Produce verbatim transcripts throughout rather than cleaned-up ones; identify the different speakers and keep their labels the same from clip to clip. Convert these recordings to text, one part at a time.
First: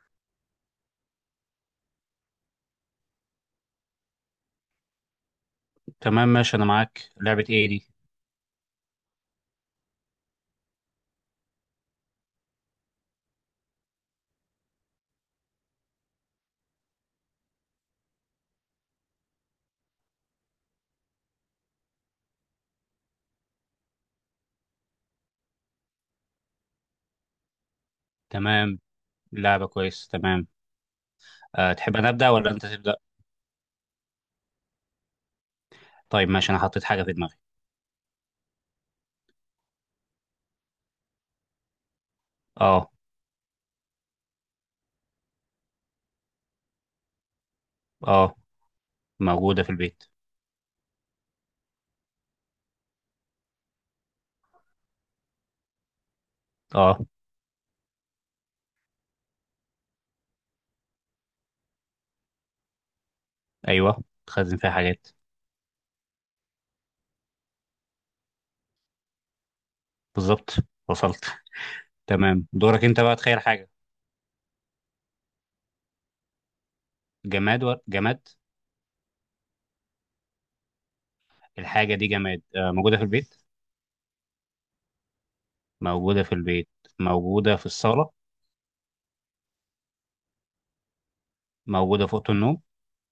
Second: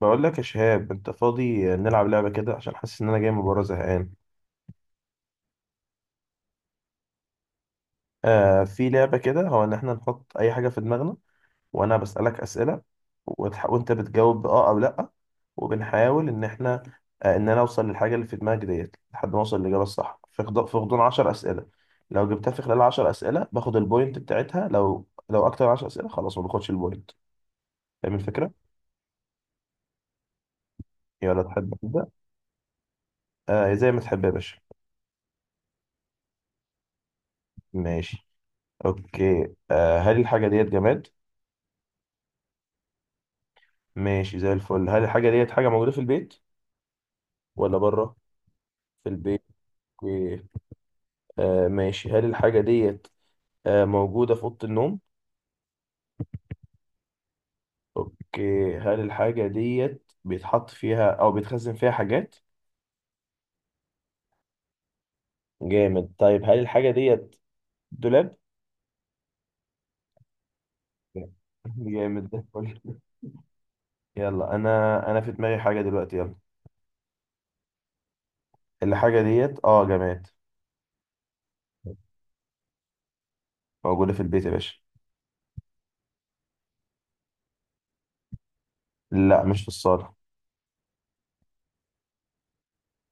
Speaker 1: بقول لك يا شهاب، انت فاضي نلعب لعبه كده عشان حاسس ان انا جاي من بره زهقان.
Speaker 2: تمام، ماشي. انا معاك. لعبة ايه دي؟
Speaker 1: آه، في لعبه كده، هو ان احنا نحط اي حاجه في دماغنا وانا بسالك اسئله، وتح... وانت بتجاوب باه او لا، وبنحاول ان احنا آه ان انا اوصل للحاجه اللي في دماغك ديت لحد ما اوصل للاجابه الصح في خض... في غضون عشر اسئله. لو جبتها في خلال عشر اسئله باخد البوينت بتاعتها، لو لو اكتر من عشر اسئله خلاص ما باخدش البوينت. فاهم الفكره؟
Speaker 2: تمام. لعبة كويس، تمام.
Speaker 1: يلا
Speaker 2: أه،
Speaker 1: تحب
Speaker 2: تحب
Speaker 1: تبدا؟
Speaker 2: انا ابدأ ولا انت تبدأ؟
Speaker 1: آه، زي ما تحب يا باشا.
Speaker 2: طيب ماشي، انا حطيت حاجة في دماغي.
Speaker 1: ماشي. اوكي، آه هل الحاجه ديت جماد؟
Speaker 2: اه.
Speaker 1: ماشي، زي الفل. هل الحاجة ديت حاجة موجودة في البيت ولا بره؟
Speaker 2: اه،
Speaker 1: في البيت.
Speaker 2: موجودة في البيت.
Speaker 1: اوكي. آه ماشي، هل الحاجة ديت آه موجودة في أوضة النوم؟
Speaker 2: اه.
Speaker 1: اوكي، هل الحاجة ديت بيتحط فيها أو بيتخزن فيها حاجات؟
Speaker 2: ايوه، تخزن فيها حاجات.
Speaker 1: جامد. طيب، هل الحاجة ديت دولاب؟
Speaker 2: بالظبط، وصلت.
Speaker 1: لا. جامد، ده
Speaker 2: تمام، دورك
Speaker 1: الفل.
Speaker 2: انت بقى تخيل حاجة.
Speaker 1: يلا، أنا أنا في دماغي حاجة دلوقتي، يلا.
Speaker 2: جماد و... جماد.
Speaker 1: الحاجة ديت، اه، جماد.
Speaker 2: الحاجة دي جماد، أه موجودة في البيت.
Speaker 1: موجودة في البيت يا باشا.
Speaker 2: موجودة في البيت. موجودة في الصالة.
Speaker 1: لا، مش في الصالة.
Speaker 2: موجودة في أوضة النوم.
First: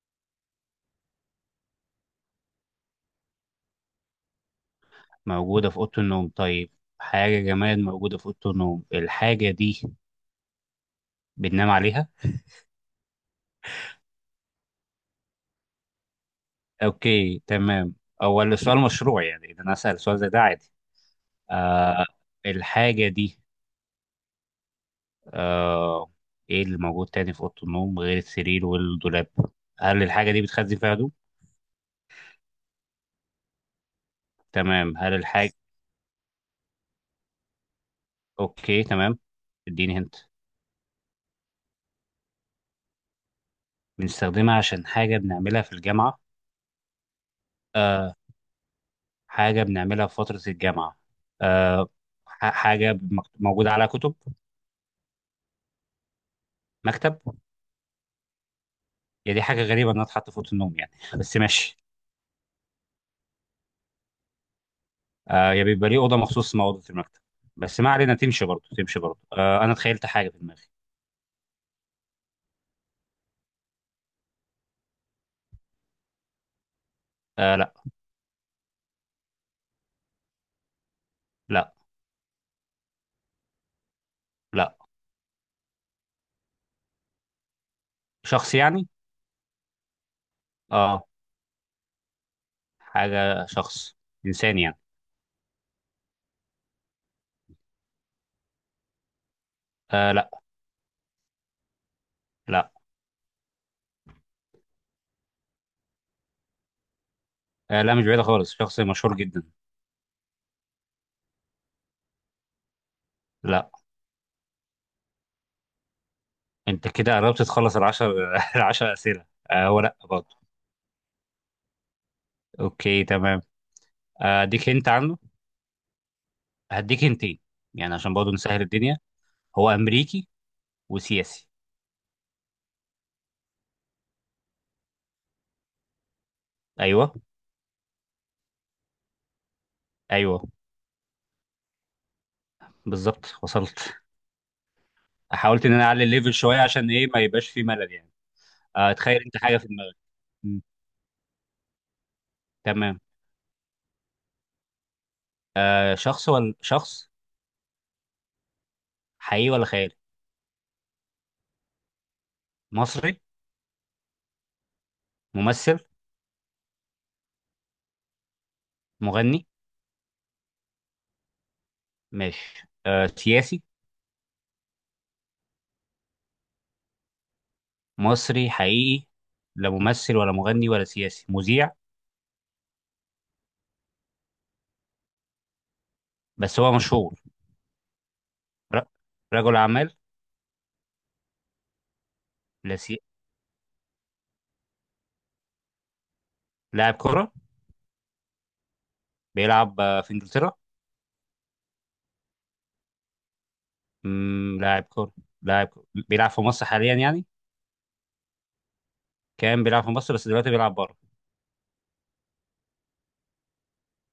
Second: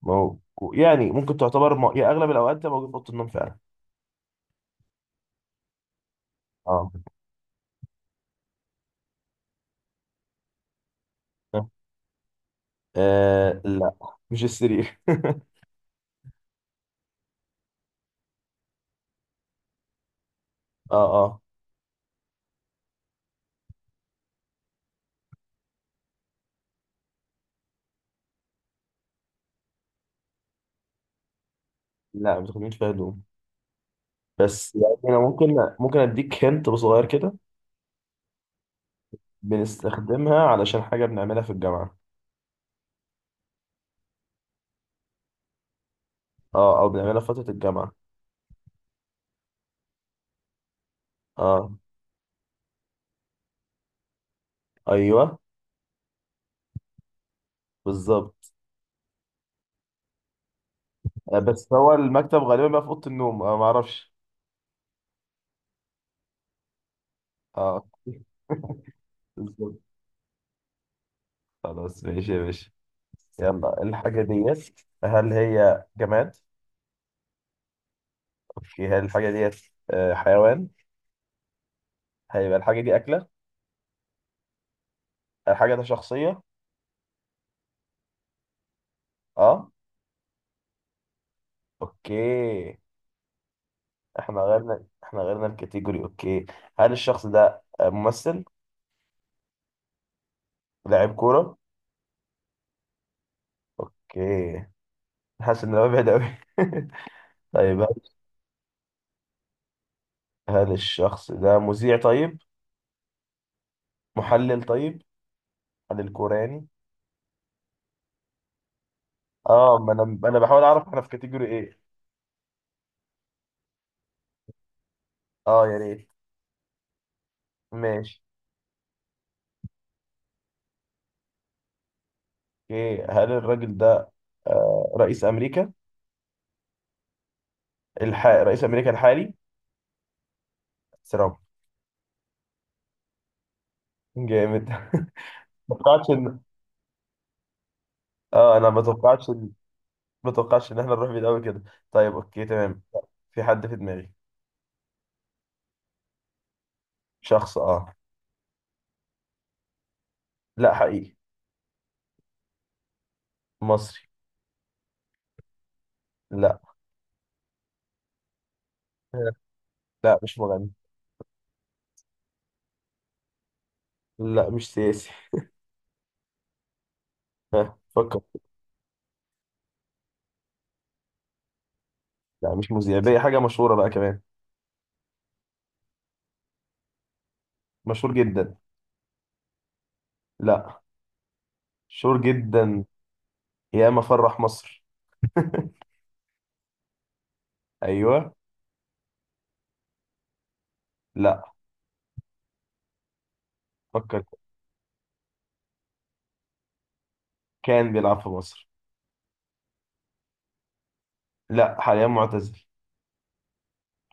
Speaker 1: مو... يعني ممكن تعتبر م... يا أغلب الأوقات ده موجود في أوضة النوم فعلا.
Speaker 2: موجودة في أوضة النوم، طيب.
Speaker 1: اه.
Speaker 2: حاجة جماد موجودة في أوضة النوم. الحاجة دي بننام عليها؟
Speaker 1: آه، لا، مش السرير.
Speaker 2: اوكي تمام. هو السؤال مشروع يعني؟ اذا انا اسال سؤال زي ده عادي؟
Speaker 1: اه، اه.
Speaker 2: آه. الحاجه دي آه ايه اللي موجود تاني في اوضه النوم غير السرير والدولاب؟ هل الحاجه دي بتخزن فيها هدوم؟
Speaker 1: لا، ما بتاخدش فيها هدوم. بس
Speaker 2: تمام.
Speaker 1: يعني
Speaker 2: هل
Speaker 1: انا ممكن
Speaker 2: الحاجه
Speaker 1: ممكن اديك هنت صغير كده.
Speaker 2: اوكي تمام. اديني هنت.
Speaker 1: بنستخدمها علشان حاجه بنعملها في الجامعه.
Speaker 2: بنستخدمها عشان حاجه بنعملها في الجامعه.
Speaker 1: اه، او بنعملها في فتره الجامعه.
Speaker 2: آه، حاجه بنعملها في فتره الجامعه.
Speaker 1: اه.
Speaker 2: آه. ح- حاجه مكت- موجوده على كتب.
Speaker 1: ايوه.
Speaker 2: مكتب.
Speaker 1: بالظبط.
Speaker 2: هي دي حاجه غريبه انها تتحط في اوضه النوم يعني بس
Speaker 1: آه، بس
Speaker 2: ماشي.
Speaker 1: هو المكتب غالبا بقى في اوضه النوم، آه، ما اعرفش.
Speaker 2: آه، يا بيبقى ليه اوضه مخصوص اسمها اوضه المكتب؟ بس
Speaker 1: اه.
Speaker 2: ما علينا، تمشي برضه تمشي برضه. آه، انا
Speaker 1: بالظبط.
Speaker 2: تخيلت حاجه في دماغي.
Speaker 1: خلاص، ماشي يا باشا. يلا، الحاجه ديت، هل هي جماد؟
Speaker 2: آه، لا.
Speaker 1: اوكي، هل الحاجه ديت آه، حيوان؟
Speaker 2: لا.
Speaker 1: هيبقى الحاجه دي اكله؟
Speaker 2: لا.
Speaker 1: الحاجه دي شخصيه؟
Speaker 2: شخص يعني.
Speaker 1: اه.
Speaker 2: اه.
Speaker 1: اوكي.
Speaker 2: حاجه شخص.
Speaker 1: احنا
Speaker 2: انسان يعني.
Speaker 1: غيرنا احنا غيرنا الكاتيجوري، اوكي. هل الشخص ده ممثل؟
Speaker 2: آه، لا.
Speaker 1: لاعب كورة؟
Speaker 2: لا.
Speaker 1: اوكي. حاسس ان هو بعيد قوي. طيب،
Speaker 2: آه
Speaker 1: هل
Speaker 2: لا، مش بعيده خالص، شخص مشهور جدا.
Speaker 1: هل الشخص ده مذيع؟ طيب،
Speaker 2: لا.
Speaker 1: محلل؟ طيب، محلل كورة يعني؟
Speaker 2: انت كده قربت تخلص العشر العشر اسئله. آه
Speaker 1: اه،
Speaker 2: هو
Speaker 1: ما
Speaker 2: لا
Speaker 1: انا،
Speaker 2: برضه.
Speaker 1: انا بحاول اعرف احنا في كاتيجوري ايه.
Speaker 2: اوكي تمام. آه، اديك انت عنه.
Speaker 1: اه، يا ريت.
Speaker 2: هديك انتين. يعني عشان
Speaker 1: ماشي.
Speaker 2: برضه نسهل الدنيا. هو امريكي. وسياسي.
Speaker 1: اوكي، هل الراجل ده آه رئيس امريكا؟
Speaker 2: ايوه.
Speaker 1: الح... رئيس امريكا الحالي؟
Speaker 2: ايوه.
Speaker 1: ترامب.
Speaker 2: بالظبط، وصلت.
Speaker 1: جامد.
Speaker 2: حاولت ان
Speaker 1: ما
Speaker 2: انا اعلي
Speaker 1: توقعتش
Speaker 2: الليفل
Speaker 1: ان
Speaker 2: شويه، عشان ايه ما يبقاش في ملل يعني.
Speaker 1: اه انا ما
Speaker 2: آه، تخيل
Speaker 1: توقعتش.
Speaker 2: انت حاجه في دماغك.
Speaker 1: ما
Speaker 2: مم.
Speaker 1: توقعش ان احنا نروح بعيد قوي كده. طيب، اوكي، تمام.
Speaker 2: تمام.
Speaker 1: في حد في دماغي.
Speaker 2: آه، شخص ولا شخص؟
Speaker 1: شخص، اه.
Speaker 2: حقيقي ولا خيالي؟
Speaker 1: لا، حقيقي.
Speaker 2: مصري؟
Speaker 1: مصري.
Speaker 2: ممثل؟
Speaker 1: لا
Speaker 2: مغني؟
Speaker 1: لا، مش مغني.
Speaker 2: ماشي. آه، سياسي؟
Speaker 1: لا، مش سياسي. فكر.
Speaker 2: مصري حقيقي. لا ممثل ولا مغني ولا سياسي. مذيع؟
Speaker 1: لا، مش مذيع بقى. حاجة مشهورة بقى كمان،
Speaker 2: بس هو مشهور؟
Speaker 1: مشهور جدا.
Speaker 2: ر- رجل اعمال؟
Speaker 1: لا. مشهور
Speaker 2: لا
Speaker 1: جدا.
Speaker 2: سي...
Speaker 1: يا ما فرح مصر.
Speaker 2: لاعب كره؟
Speaker 1: ايوه.
Speaker 2: بيلعب آه، في انجلترا؟
Speaker 1: لا. فكر.
Speaker 2: مم، لاعب كره. لاعب كرة بيلعب في مصر حاليا يعني؟
Speaker 1: كان بيلعب في مصر.
Speaker 2: كان بيلعب في مصر بس دلوقتي بيلعب بره؟
Speaker 1: لا، حاليا معتزل.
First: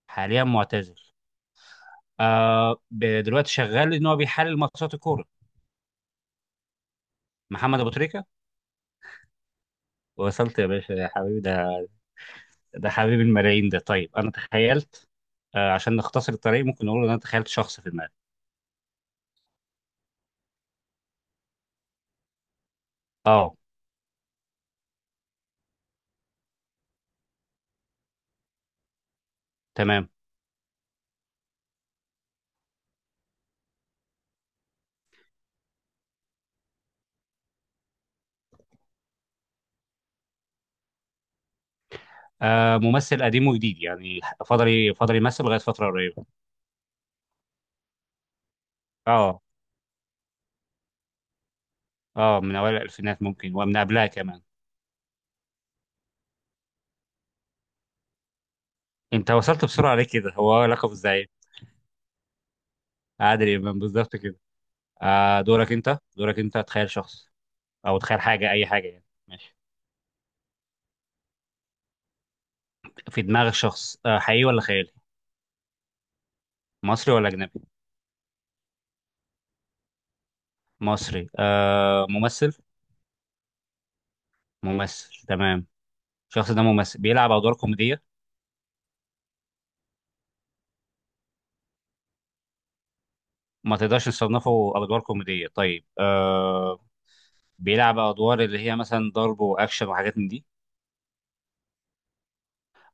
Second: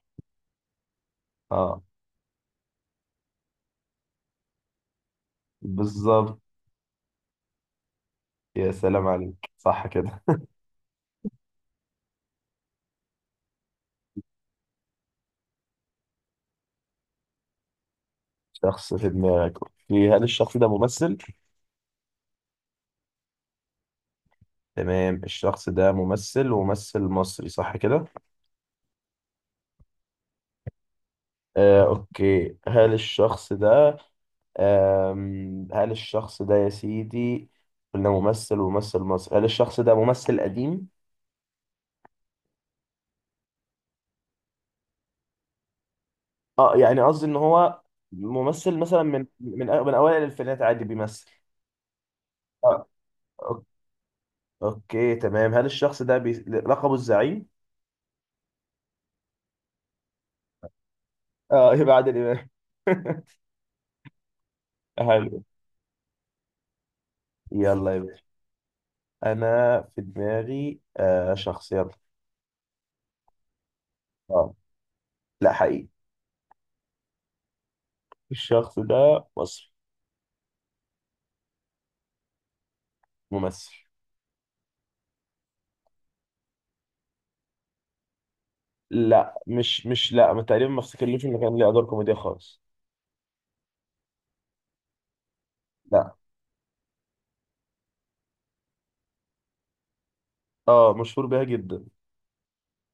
Speaker 2: حاليا معتزل.
Speaker 1: اه.
Speaker 2: آه ب- دلوقتي شغال ان هو بيحلل ماتشات الكوره.
Speaker 1: بالظبط.
Speaker 2: محمد ابو تريكه.
Speaker 1: يا سلام عليك، صح كده.
Speaker 2: وصلت يا باشا، يا حبيبي ده. ده حبيب الملايين ده. طيب انا تخيلت. آه، عشان نختصر الطريق ممكن نقول ان انا تخيلت شخص في دماغي.
Speaker 1: شخص في دماغك، اوكي. هل الشخص ده ممثل؟
Speaker 2: اه.
Speaker 1: تمام، الشخص ده ممثل وممثل مصري، صح كده؟
Speaker 2: تمام.
Speaker 1: آه، أوكي. هل الشخص ده آم، هل الشخص ده يا سيدي، قلنا ممثل وممثل مصري، هل الشخص ده ممثل قديم؟
Speaker 2: آه، ممثل قديم وجديد يعني. فضل فضل يمثل لغايه فتره قريبه.
Speaker 1: اه، يعني قصدي إن هو ممثل مثلا من
Speaker 2: اه.
Speaker 1: من أ- من أوائل الألفينات عادي بيمثل.
Speaker 2: اه، من اوائل
Speaker 1: آه،
Speaker 2: الالفينات ممكن
Speaker 1: أوك-
Speaker 2: ومن قبلها كمان.
Speaker 1: أوكي تمام. هل الشخص ده بي... لقبه الزعيم؟
Speaker 2: انت وصلت بسرعه ليه كده؟ هو لقب الزعيم.
Speaker 1: اه. يبقى عادل إمام.
Speaker 2: عادل امام، بالظبط كده. آه،
Speaker 1: حلو.
Speaker 2: دورك انت، دورك انت تخيل شخص.
Speaker 1: يلا
Speaker 2: او
Speaker 1: يا باشا.
Speaker 2: تخيل حاجه، اي حاجه يعني، ماشي.
Speaker 1: أنا في دماغي آه شخص، يلا.
Speaker 2: في دماغ الشخص آه، حقيقي
Speaker 1: آه،
Speaker 2: ولا خيالي؟
Speaker 1: لا، حقيقي.
Speaker 2: مصري ولا أجنبي؟
Speaker 1: الشخص ده مصري.
Speaker 2: مصري. آه، ممثل؟
Speaker 1: ممثل.
Speaker 2: ممثل، تمام. الشخص ده ممثل بيلعب أدوار كوميدية؟
Speaker 1: لا، مش مش، لا، ما تقريبا ما افتكرلوش انه كان ليه ادوار كوميديا خالص.
Speaker 2: ما تقدرش تصنفه أدوار كوميدية؟ طيب.
Speaker 1: لا.
Speaker 2: آه، بيلعب أدوار اللي هي مثلا ضرب وأكشن وحاجات من دي؟
Speaker 1: اه، مشهور بيها جدا.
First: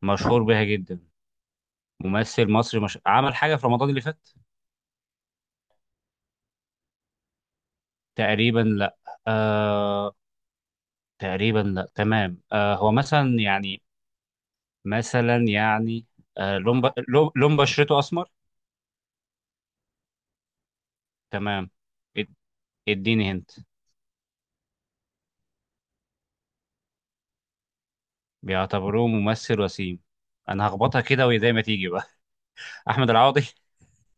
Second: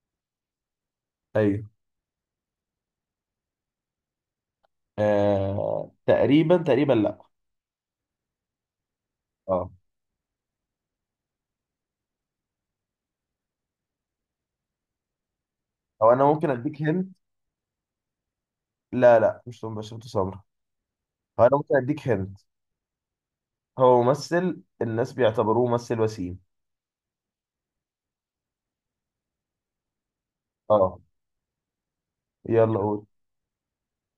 Speaker 2: مشهور بيها جدا؟
Speaker 1: ايوه.
Speaker 2: ممثل مصري، مش... عمل حاجة في رمضان اللي فات؟
Speaker 1: آه، تقريبا تقريبا لا.
Speaker 2: تقريبا لا.
Speaker 1: اه.
Speaker 2: آه تقريبا لا، تمام. آه هو مثلا يعني، مثلا يعني.
Speaker 1: او انا ممكن
Speaker 2: آه،
Speaker 1: اديك
Speaker 2: لون ب...
Speaker 1: هنت.
Speaker 2: لون لون بشرته أسمر.
Speaker 1: لا، لا، مش توم باشا بتو سمرة. هو انا
Speaker 2: تمام.
Speaker 1: ممكن اديك
Speaker 2: اد-
Speaker 1: هنت.
Speaker 2: اديني هنت.
Speaker 1: هو ممثل الناس بيعتبروه ممثل وسيم.
Speaker 2: بيعتبروه ممثل وسيم؟ انا
Speaker 1: اه،
Speaker 2: هخبطها كده وهي زي ما تيجي بقى.
Speaker 1: يلا قول.
Speaker 2: احمد العوضي؟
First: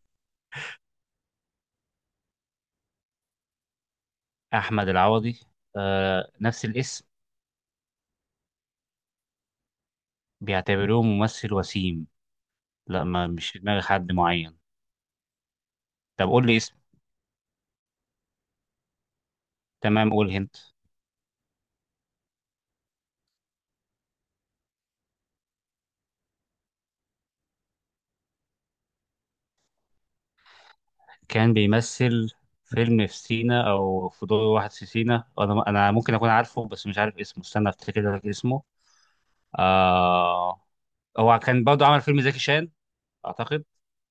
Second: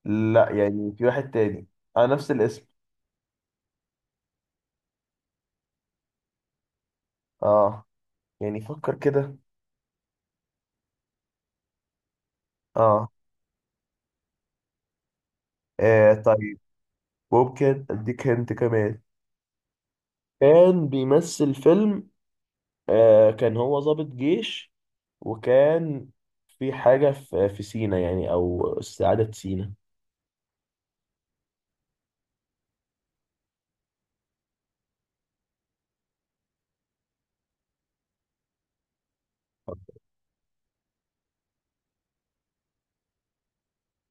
Speaker 1: لا، يعني في واحد تاني، اه، نفس الاسم.
Speaker 2: احمد العوضي. آه، نفس الاسم.
Speaker 1: اه، يعني فكر كده.
Speaker 2: بيعتبروه ممثل وسيم. لا،
Speaker 1: اه.
Speaker 2: ما مش في دماغي حد معين.
Speaker 1: آه،
Speaker 2: طب قول لي
Speaker 1: طيب،
Speaker 2: اسم.
Speaker 1: ممكن اديك هنت كمان.
Speaker 2: تمام، قول هنت.
Speaker 1: كان بيمثل فيلم، آه، كان هو ضابط جيش، وكان في حاجة في في سينا يعني، أو استعادة سينا.
Speaker 2: كان بيمثل فيلم في سينا او في دور واحد في سينا، انا انا ممكن اكون عارفه بس مش عارف اسمه. استنى افتكر لك اسمه. آه. هو كان برضه عمل فيلم زكي شان، اعتقد.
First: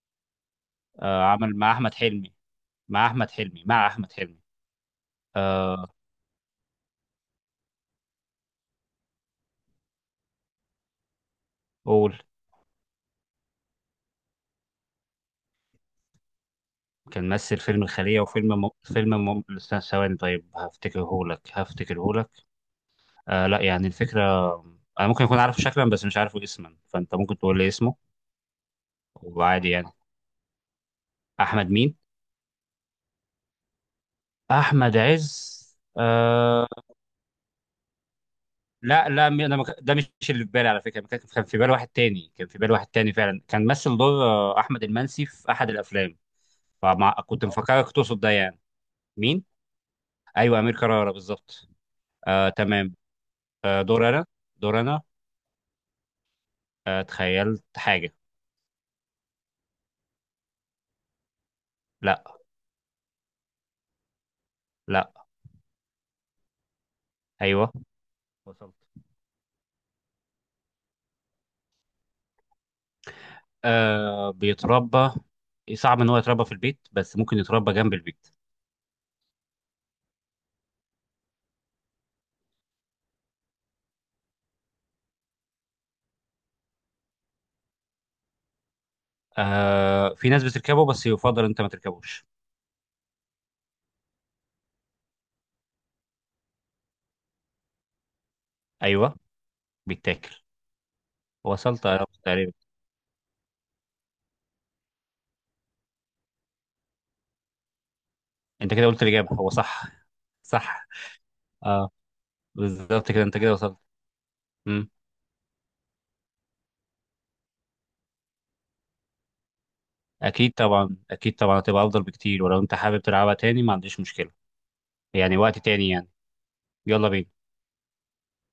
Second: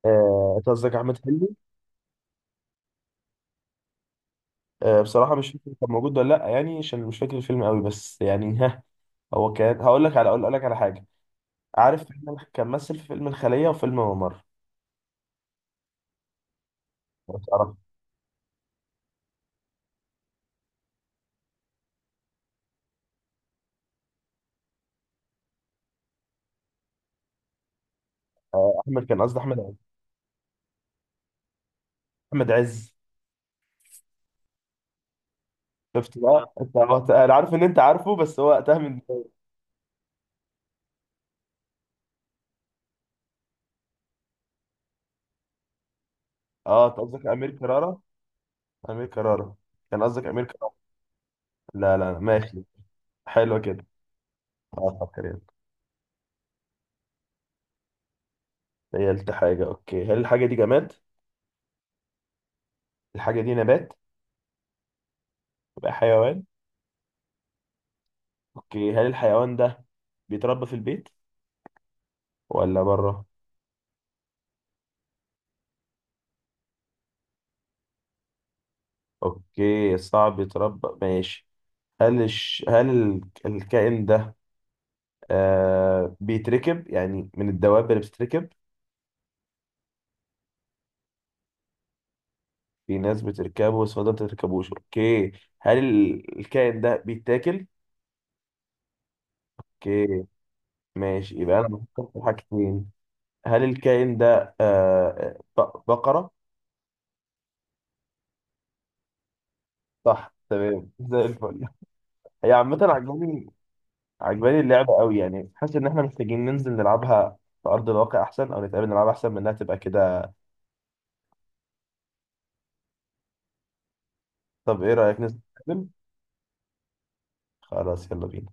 Speaker 1: آه، أنت قصدك أحمد
Speaker 2: آه،
Speaker 1: حلمي؟
Speaker 2: عمل مع احمد حلمي. مع احمد حلمي مع احمد حلمي
Speaker 1: آه، بصراحة مش فاكر كان
Speaker 2: آه،
Speaker 1: موجود ولا لأ، يعني عشان مش فاكر الفيلم قوي، بس يعني ها. هو كان هقول لك على أقول لك على حاجة. عارف
Speaker 2: قول.
Speaker 1: فيلم- كان مثل في فيلم الخلية وفيلم ممر؟
Speaker 2: كان
Speaker 1: لو
Speaker 2: مثل
Speaker 1: تعرف.
Speaker 2: فيلم الخلية وفيلم م... فيلم م... استنى ثواني. طيب هفتكرهولك هفتكرهولك آه لا، يعني الفكرة، أنا ممكن أكون عارفه شكلا بس مش عارفه اسما فأنت ممكن تقول لي اسمه.
Speaker 1: آه، أحمد، كان قصدي أحمد
Speaker 2: وعادي
Speaker 1: عز.
Speaker 2: يعني. أحمد مين؟
Speaker 1: أحمد عز.
Speaker 2: أحمد عز.
Speaker 1: شفت بقى
Speaker 2: آه
Speaker 1: أنت، هو- أنا عارف إن أنت عارفه، بس هو وقتها من...
Speaker 2: لا لا، م- أنا مك... ده مش اللي في بالي على فكرة، كان كان في بالي واحد تاني، كان في بالي واحد تاني فعلا، كان مثل دور آه، أحمد المنسي في أحد الأفلام.
Speaker 1: أه، أنت
Speaker 2: فمع...
Speaker 1: قصدك
Speaker 2: كنت
Speaker 1: أمير
Speaker 2: مفكرك
Speaker 1: كرارة؟
Speaker 2: تقصد ده يعني.
Speaker 1: أمير
Speaker 2: مين؟
Speaker 1: كرارة. كان قصدك أمير.
Speaker 2: أيوه أمير كرارة، بالظبط.
Speaker 1: لا، لا،
Speaker 2: آه
Speaker 1: ماشي.
Speaker 2: تمام.
Speaker 1: حلوة
Speaker 2: آه،
Speaker 1: كده.
Speaker 2: دور أنا. دور
Speaker 1: اه،
Speaker 2: أنا.
Speaker 1: فكر، يلا.
Speaker 2: آه، تخيلت حاجة.
Speaker 1: تخيلت حاجة. اوكي، هل الحاجة دي جماد؟
Speaker 2: لا.
Speaker 1: الحاجة دي نبات؟
Speaker 2: لا.
Speaker 1: يبقى حيوان؟
Speaker 2: أيوه. وصلت.
Speaker 1: اوكي، هل الحيوان ده بيتربى في البيت ولا بره؟
Speaker 2: آه، بيتربى. صعب إن هو يتربى في البيت بس ممكن يتربى جنب البيت.
Speaker 1: اوكي، صعب يتربى، ماشي. هل الش... هل ال- الكائن ده آه بيتركب يعني، من الدواب اللي بتتركب؟
Speaker 2: آه، في ناس بتركبه بس يفضل أنت ما تركبوش.
Speaker 1: في ناس بتركبه بس ما بتركبوش، اوكي. هل ال- الكائن ده بيتاكل؟
Speaker 2: أيوه.
Speaker 1: اوكي.
Speaker 2: بيتاكل.
Speaker 1: ماشي، يبقى انا
Speaker 2: وصلت أنا
Speaker 1: بفكر في
Speaker 2: تقريبا.
Speaker 1: حاجتين. هل الكائن ده آه، ط- بقرة؟
Speaker 2: أنت كده قلت الإجابة، هو صح.
Speaker 1: صح،
Speaker 2: صح.
Speaker 1: تمام، زي الفل.
Speaker 2: اه.
Speaker 1: هي عامة
Speaker 2: بالظبط كده، أنت
Speaker 1: عجباني.
Speaker 2: كده وصلت.
Speaker 1: عجباني
Speaker 2: مم.
Speaker 1: اللعبة قوي، يعني حاسس إن إحنا محتاجين ننزل نلعبها في أرض الواقع أحسن، أو نتقابل نلعبها أحسن من إنها تبقى كده.
Speaker 2: أكيد طبعا، أكيد طبعا هتبقى أفضل بكتير، ولو أنت حابب تلعبها تاني ما عنديش مشكلة.
Speaker 1: طب إيه رأيك ننزل
Speaker 2: يعني وقت
Speaker 1: نتقابل؟
Speaker 2: تاني يعني. يلا بينا.
Speaker 1: خلاص، يلا بينا.